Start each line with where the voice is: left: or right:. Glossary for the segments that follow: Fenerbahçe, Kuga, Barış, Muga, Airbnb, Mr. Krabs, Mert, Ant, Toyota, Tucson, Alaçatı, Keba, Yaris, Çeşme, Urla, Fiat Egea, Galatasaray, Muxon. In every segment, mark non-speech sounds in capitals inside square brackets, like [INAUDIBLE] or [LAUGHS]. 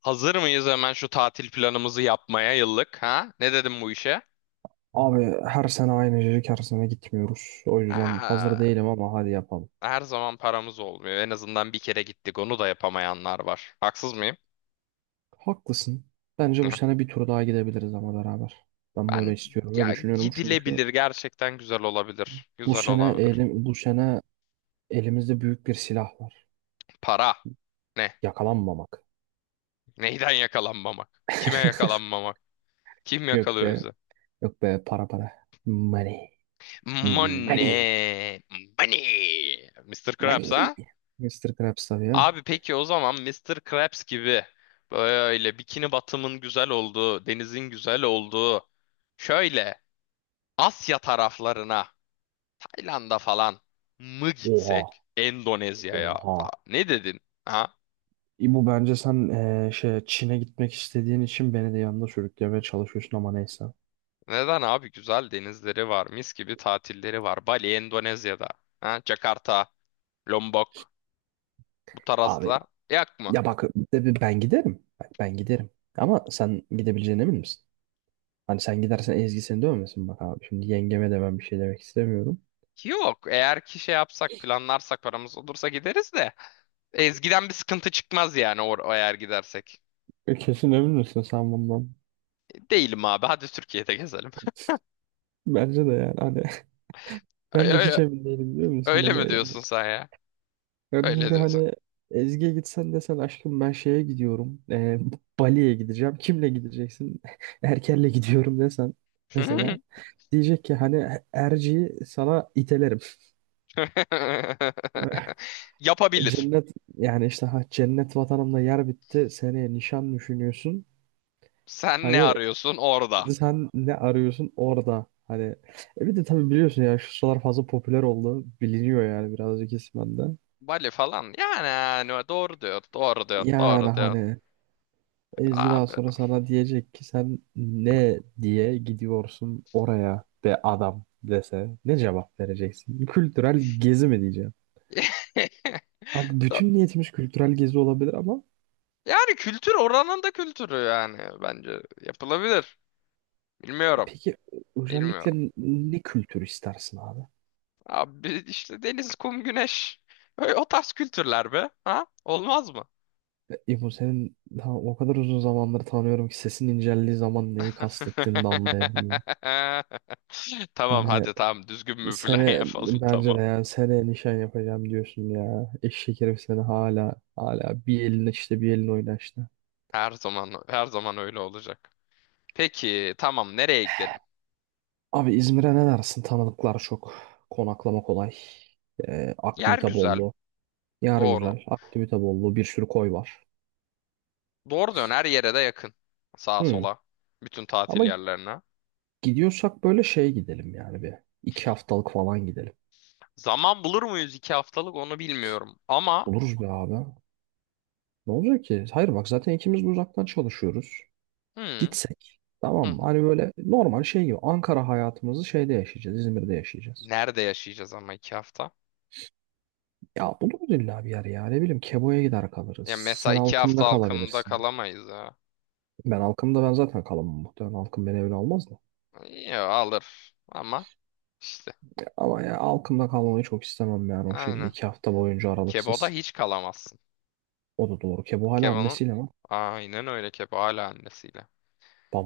left: Hazır mıyız hemen şu tatil planımızı yapmaya yıllık ha? Ne dedim bu işe?
right: Abi her sene aynı cacık her sene gitmiyoruz. O yüzden hazır
left: Aa,
right: değilim ama hadi yapalım.
left: Her zaman paramız olmuyor. En azından bir kere gittik. Onu da yapamayanlar var. Haksız mıyım?
right: Haklısın. Bence bu
left: Ya,
right: sene bir tur daha gidebiliriz ama beraber. Ben böyle
left: Ben
right: istiyorum ve
left: ya
right: düşünüyorum çünkü
left: gidilebilir. Gerçekten güzel olabilir. Güzel olabilir.
right: bu sene elimizde büyük bir silah var.
left: Para. Ne?
right: Yakalanmamak.
left: Neyden yakalanmamak? Kime yakalanmamak? Kim
right: Yok be,
left: yakalıyor bizi?
right: yok be para para. Money. Money.
left: Money. Money. Mr. Krabs
right: Money.
left: ha?
right: Mister Krabs tabii ya.
left: Abi peki o zaman Mister Krabs gibi böyle bikini batımın güzel olduğu, denizin güzel olduğu şöyle Asya taraflarına, Tayland'a falan mı
right: Oha.
left: gitsek? Endonezya'ya.
right: Oha.
left: Ne dedin? Ha?
right: Bu bence sen şey Çin'e gitmek istediğin için beni de yanında sürüklemeye çalışıyorsun ama neyse.
left: Neden abi? Güzel denizleri var, mis gibi tatilleri var. Bali, Endonezya'da. Ha? Jakarta, Lombok bu
right: Abi,
left: tarzla yak mı?
right: ya bak, ben giderim. Bak, ben giderim. Ama sen gidebileceğine emin misin? Hani sen gidersen Ezgi seni dövmesin bak abi. Şimdi yengeme de ben bir şey demek istemiyorum.
left: Yok. Eğer ki şey yapsak, planlarsak, paramız olursa gideriz de. Ezgi'den bir sıkıntı çıkmaz yani or eğer gidersek.
right: Kesin emin misin sen bundan?
left: Değilim abi. Hadi Türkiye'de gezelim.
right: Bence de yani hani
left: [LAUGHS]
right: [LAUGHS] ben
left: Ay-
right: de hiç
left: ay-
right: emin değilim biliyor musun?
left: Öyle
right: Hani
left: mi
right: yani,
left: diyorsun sen ya?
right: ben
left: Öyle
right: çünkü
left: diyorsun.
right: hani Ezgi'ye gitsen desen aşkım ben şeye gidiyorum. Bali'ye gideceğim. Kimle gideceksin? [LAUGHS] Erker'le gidiyorum desen mesela.
left: [LAUGHS]
right: Diyecek ki hani Erci'yi sana itelerim. [LAUGHS]
left: Yapabilir.
right: Cennet yani işte ha cennet vatanımda yer bitti. Seneye nişan düşünüyorsun.
left: Sen ne
right: Hani
left: arıyorsun orada?
right: sen ne arıyorsun orada? Hani bir de tabii biliyorsun ya şu sıralar fazla popüler oldu. Biliniyor yani birazcık ismen de.
left: Bali falan. Yani, yani doğru diyor. Doğru diyor.
right: Yani
left: Doğru diyor.
right: hani Ezgi daha
left: Abi.
right: sonra sana diyecek ki sen ne diye gidiyorsun oraya be adam dese ne cevap vereceksin? Kültürel gezi mi diyeceğim?
left: [LAUGHS]
right: Bak
left: Do-
right: bütün niyetimiz kültürel gezi olabilir ama
left: Yani kültür oranın da kültürü yani. Bence yapılabilir. Bilmiyorum.
right: peki
left: Bilmiyorum.
right: özellikle ne kültür istersin abi?
left: Abi işte deniz, kum, güneş. Öyle o tarz kültürler be. Ha? Olmaz mı?
right: İbo senin ha, o kadar uzun zamandır tanıyorum ki sesin inceldiği zaman neyi kastettiğini de anlayabiliyorum.
left: [LAUGHS] Tamam
right: Hani
left: hadi tamam düzgün bir plan [LAUGHS]
right: sene
left: yapalım
right: bence
left: tamam.
right: de yani seneye nişan yapacağım diyorsun ya. Eşek herif seni hala hala bir elin işte bir elin oyna işte.
left: Her zaman her zaman öyle olacak. Peki tamam nereye gidelim?
right: Abi İzmir'e ne dersin? Tanıdıklar çok. Konaklama kolay. Ee,
left: Yer
right: aktivite
left: güzel,
right: bollu. Yer
left: doğru.
right: güzel. Aktivite bollu. Bir sürü koy var.
left: Doğru dön her yere de yakın. Sağa
right: Hmm.
left: sola bütün tatil
right: Ama
left: yerlerine.
right: gidiyorsak böyle şey gidelim yani bir. İki haftalık falan gidelim.
left: Zaman bulur muyuz iki haftalık onu bilmiyorum ama
right: Buluruz be abi. Ne olacak ki? Hayır bak zaten ikimiz de uzaktan çalışıyoruz.
left: hı,
right: Gitsek
left: hı
right: tamam mı?
left: hı.
right: Hani böyle normal şey gibi Ankara hayatımızı şeyde yaşayacağız. İzmir'de yaşayacağız.
left: Nerede yaşayacağız ama iki hafta?
right: Ya buluruz illa bir yer ya. Ne bileyim Kebo'ya gider kalırız.
left: Ya mesela
right: Sen
left: iki
right: Alkım'da
left: hafta halkında
right: kalabilirsin.
left: kalamayız ya.
right: Ben Alkım'da ben zaten kalamam muhtemelen. Alkım beni evine almaz da.
left: Ya alır ama işte
right: Ama ya Alkım'da kalmayı çok istemem yani o şekilde
left: aynen.
right: iki hafta boyunca
left: Kebo'da
right: aralıksız.
left: hiç kalamazsın.
right: O da doğru. Kebo hala
left: Keba'nın
right: annesiyle mi?
left: aynen öyle, Keba hala annesiyle.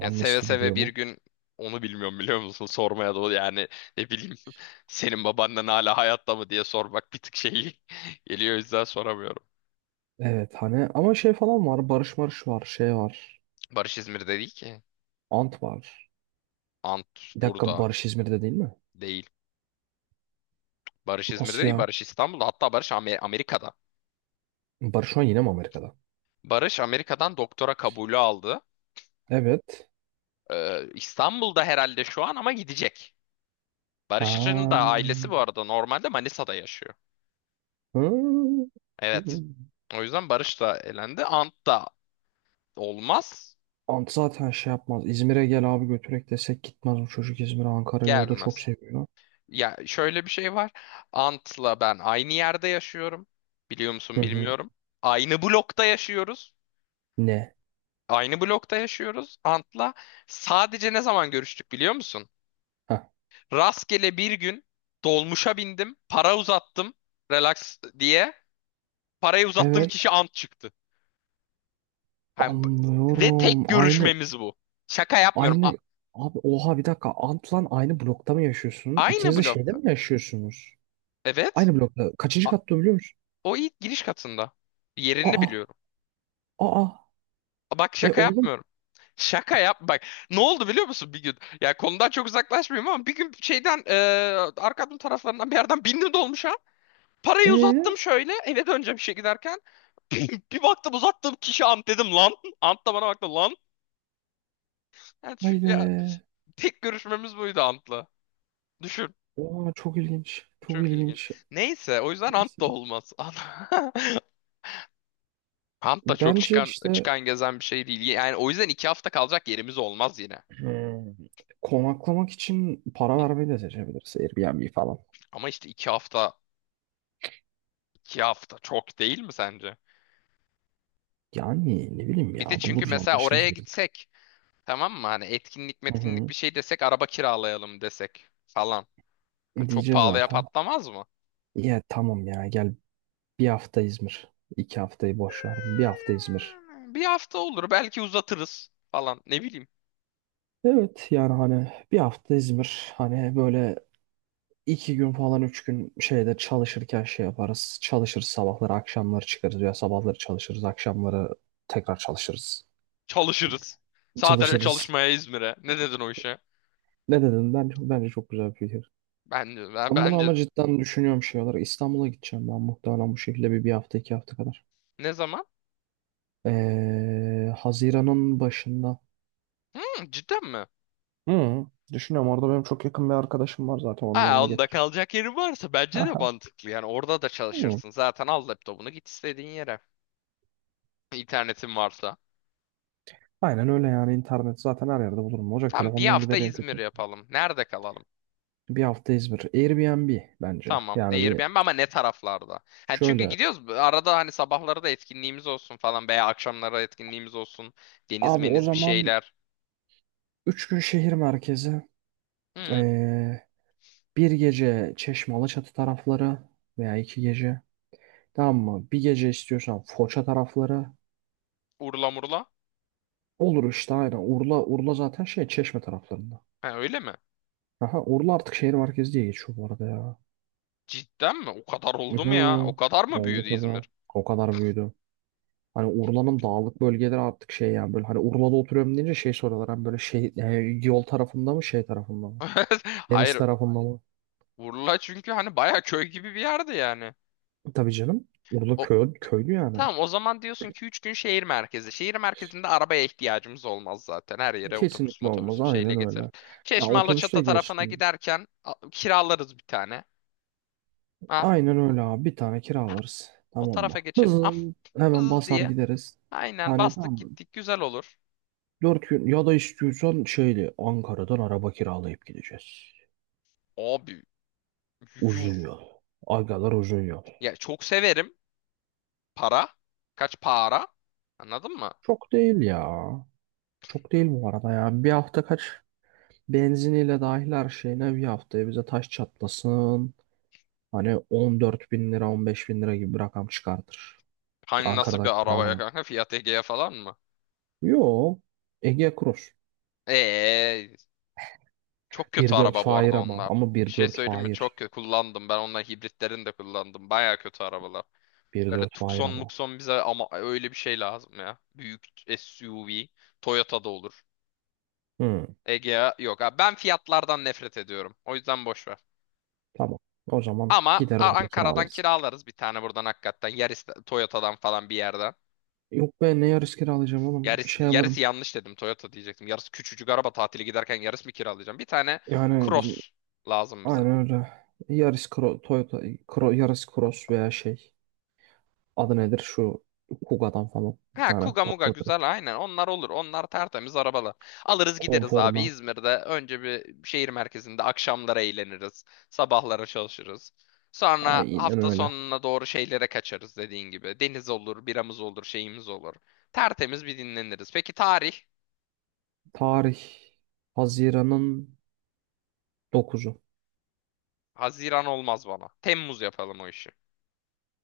left: Yani seve
right: de
left: seve
right: duruyor
left: bir
right: mu?
left: gün onu bilmiyorum biliyor musun? Sormaya da yani ne bileyim [LAUGHS] senin babaannen hala hayatta mı diye sormak bir tık şey [LAUGHS] geliyor o yüzden soramıyorum.
right: Evet hani ama şey falan var. Barış var. Şey var.
left: Barış İzmir'de değil ki.
right: Ant var.
left: Antus
right: Bir dakika
left: burada
right: Barış İzmir'de değil mi?
left: değil. Barış İzmir'de
right: Asya,
left: değil,
right: ya?
left: Barış İstanbul'da, hatta Barış Amerika'da.
right: Barış şu an yine mi Amerika'da?
left: Barış Amerika'dan doktora kabulü aldı.
right: Evet.
left: İstanbul'da herhalde şu an ama gidecek. Barış'ın
right: Ha.
left: da ailesi bu arada normalde Manisa'da yaşıyor.
right: Hı.
left: Evet. O yüzden Barış da elendi. Ant da olmaz,
right: Ant zaten şey yapmaz. İzmir'e gel abi götürek desek gitmez bu çocuk İzmir'e Ankara'yı o da çok
left: gelmez.
right: seviyor.
left: Ya şöyle bir şey var. Ant'la ben aynı yerde yaşıyorum. Biliyor musun
right: Hı hı.
left: bilmiyorum. Aynı blokta yaşıyoruz.
right: Ne?
left: Aynı blokta yaşıyoruz Ant'la. Sadece ne zaman görüştük biliyor musun?
right: Ha.
left: Rastgele bir gün dolmuşa bindim, para uzattım, relax diye. Parayı uzattığım
right: Evet.
left: kişi Ant çıktı. Ha, b- ve tek
right: Anlıyorum. Aynı
left: görüşmemiz bu. Şaka yapmıyorum.
right: aynı abi oha bir dakika Ant'la aynı blokta mı yaşıyorsun?
left: Aynı
right: İkiniz de şeyde
left: blokta.
right: mi yaşıyorsunuz?
left: Evet.
right: Aynı blokta. Kaçıncı katta biliyor musun?
left: O ilk giriş katında. Yerini
right: Aa.
left: biliyorum.
right: Aa.
left: Bak
right: E
left: şaka
right: oğlum.
left: yapmıyorum. Şaka yap bak. Ne oldu biliyor musun bir gün? Ya konudan çok uzaklaşmayayım ama bir gün şeyden arkamın taraflarından bir yerden bindi dolmuşa. Parayı
right: E
left: uzattım şöyle eve döneceğim işe giderken. [LAUGHS] Bir baktım uzattığım kişi Ant, dedim lan. Ant da bana baktı lan. Yani şu,
right: haydi.
left: tek görüşmemiz buydu Ant'la. Düşün.
right: Oha çok ilginç. Çok
left: Çok ilginç.
right: ilginç.
left: Neyse o yüzden Ant
right: Neyse.
left: da olmaz. [LAUGHS] Ant da çok
right: Bence
left: çıkan
right: işte
left: çıkan gezen bir şey değil. Yani o yüzden iki hafta kalacak yerimiz olmaz yine.
right: hmm, konaklamak için para vermeyi de seçebiliriz. Airbnb falan.
left: Ama işte iki hafta çok değil mi sence?
right: Yani ne bileyim
left: Bir de
right: ya
left: çünkü
right: buluruz
left: mesela oraya
right: anlaşırız biriyle.
left: gitsek tamam mı? Hani etkinlik
right: Hı
left: metkinlik
right: hı.
left: bir şey desek araba kiralayalım desek falan. Yani çok
right: Diyeceğiz
left: pahalıya
right: zaten.
left: patlamaz mı?
right: Ya tamam ya gel bir hafta İzmir. İki haftayı boş ver. Bir hafta İzmir.
left: Yani bir hafta olur belki uzatırız falan ne bileyim.
right: Evet yani hani bir hafta İzmir. Hani böyle iki gün falan üç gün şeyde çalışırken şey yaparız. Çalışırız sabahları akşamları çıkarız. Ya sabahları çalışırız akşamları tekrar çalışırız.
left: Çalışırız. Sadece
right: Çalışırız.
left: çalışmaya İzmir'e. Ne dedin o işe?
right: Ne dedin? Bence çok güzel bir fikir. Ben bunu
left: Bence.
right: ama cidden düşünüyorum şey olarak. İstanbul'a gideceğim ben muhtemelen bu şekilde bir hafta iki hafta kadar.
left: Ne zaman?
right: Haziran'ın başında.
left: Hmm, cidden mi?
right: Hı, düşünüyorum orada benim çok yakın bir arkadaşım var zaten onun
left: Ha,
right: yanına
left: onda
right: getiririm.
left: kalacak yerin varsa bence de
right: Aha.
left: mantıklı. Yani orada da
right: Hı.
left: çalışırsın. Zaten al laptopunu git istediğin yere. İnternetin varsa.
right: Aynen öyle yani internet zaten her yerde bulurum. Olacak
left: Tamam bir
right: telefondan
left: hafta
right: gider en
left: İzmir
right: kötü.
left: yapalım. Nerede kalalım?
right: Bir hafta İzmir. Airbnb bence.
left: Tamam.
right: Yani bir
left: Airbnb ama ne taraflarda? Hani çünkü
right: şöyle.
left: gidiyoruz. Arada hani sabahları da etkinliğimiz olsun falan veya akşamları etkinliğimiz olsun. Deniz
right: Abi o
left: meniz bir
right: zaman
left: şeyler.
right: 3 gün şehir merkezi.
left: Hı,
right: ee, bir gece Çeşme Alaçatı tarafları veya iki gece. Tamam mı? Bir gece istiyorsan Foça tarafları.
left: Urla murla.
right: Olur işte aynen. Urla zaten şey Çeşme taraflarında.
left: Ha, öyle mi?
right: Aha, Urla artık şehir merkezi diye geçiyor bu arada ya.
left: Cidden mi? O kadar
right: Hı.
left: oldu mu ya? O kadar mı
right: Oldu
left: büyüdü İzmir?
right: tabii. O kadar büyüdü. Hani Urla'nın dağlık bölgeleri artık şey yani böyle hani Urla'da oturuyorum deyince şey soruyorlar. Hani böyle şey yol tarafında mı şey tarafında mı?
left: [LAUGHS]
right: Deniz
left: Hayır.
right: tarafında mı?
left: Urla çünkü hani baya köy gibi bir yerdi yani.
right: Tabii canım. Urla
left: O,
right: köy, köylü yani.
left: tamam o zaman diyorsun ki 3 gün şehir merkezi. Şehir merkezinde arabaya ihtiyacımız olmaz zaten. Her yere otobüs
right: Kesinlikle
left: motobüs
right: olmaz.
left: bir şeyle
right: Aynen
left: getiririz.
right: öyle. Ya
left: Çeşme
right: otobüste
left: Alaçatı tarafına
right: geçtim.
left: giderken kiralarız bir tane. Ha,
right: Aynen öyle abi. Bir tane kiralarız.
left: o
right: Tamam
left: tarafa
right: mı?
left: geçeriz. Ah,
right: Bızın hemen
left: bız
right: basar
left: diye.
right: gideriz.
left: Aynen
right: Hani tamam
left: bastık
right: mı?
left: gittik güzel olur.
right: Dört gün ya da istiyorsan şeyli Ankara'dan araba kiralayıp gideceğiz.
left: Abi yuh.
right: Uzun yol. Agalar uzun yol.
left: Ya çok severim. Para. Kaç para? Anladın mı?
right: Çok değil ya. Çok değil bu arada ya. Bir hafta kaç benziniyle dahil her şeyine bir haftaya bize taş çatlasın. Hani 14.000 lira 15.000 lira gibi bir rakam çıkartır.
left: Hani nasıl
right: Ankara'dan
left: bir arabaya
right: kiralamak.
left: kanka? Fiat Egea falan mı?
right: Yo. Ege Cross.
left: Eee Çok kötü
right: 1.4
left: araba bu
right: fair
left: arada
right: ama.
left: onlar.
right: Ama
left: Bir
right: bir
left: şey
right: dört
left: söyleyeyim mi?
right: fair.
left: Çok kötü kullandım. Ben onların hibritlerini de kullandım. Baya kötü arabalar.
right: bir
left: Böyle
right: dört hayır
left: Tucson,
right: ama.
left: Muxon bize ama öyle bir şey lazım ya. Büyük SUV. Toyota'da olur.
right: Hı,
left: Egea yok. Abi ben fiyatlardan nefret ediyorum. O yüzden boş ver.
right: tamam. O zaman
left: Ama
right: gider orada
left: Ankara'dan
right: kiralarsın.
left: kiralarız bir tane buradan hakikaten. Yaris, Toyota'dan falan bir yerden.
right: Yok be ne Yaris kiralayacağım oğlum. Bir şey alırım.
left: Yaris'i yanlış dedim. Toyota diyecektim. Yaris küçücük araba, tatili giderken Yaris mi kiralayacağım? Bir tane
right: Yani bizim
left: Cross lazım bize.
right: aynen öyle. Yaris Toyota Yaris Cross veya şey. Adı nedir şu Kuga'dan falan bir
left: Ha
right: tane
left: Kuga Muga
right: patlatırız.
left: güzel, aynen onlar olur, onlar tertemiz arabalar. Alırız gideriz abi
right: Konforla.
left: İzmir'de önce bir şehir merkezinde akşamlara eğleniriz. Sabahlara çalışırız. Sonra
right: Aynen
left: hafta
right: öyle.
left: sonuna doğru şeylere kaçarız dediğin gibi. Deniz olur, biramız olur, şeyimiz olur. Tertemiz bir dinleniriz. Peki tarih?
right: Tarih Haziran'ın 9'u.
left: Haziran olmaz bana. Temmuz yapalım o işi.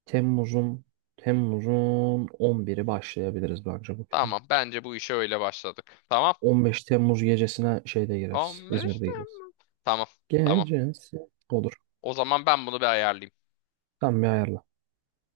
right: Temmuz'un Temmuz'un 11'i başlayabiliriz bence bu plana.
left: Tamam bence bu işe öyle başladık. Tamam.
right: 15 Temmuz gecesine şeyde gireriz.
left: 15
right: İzmir'de gireriz.
left: Temmuz. Tamam tamam.
right: Gecesi olur.
left: O zaman ben bunu bir ayarlayayım.
right: Tam bir ayarla.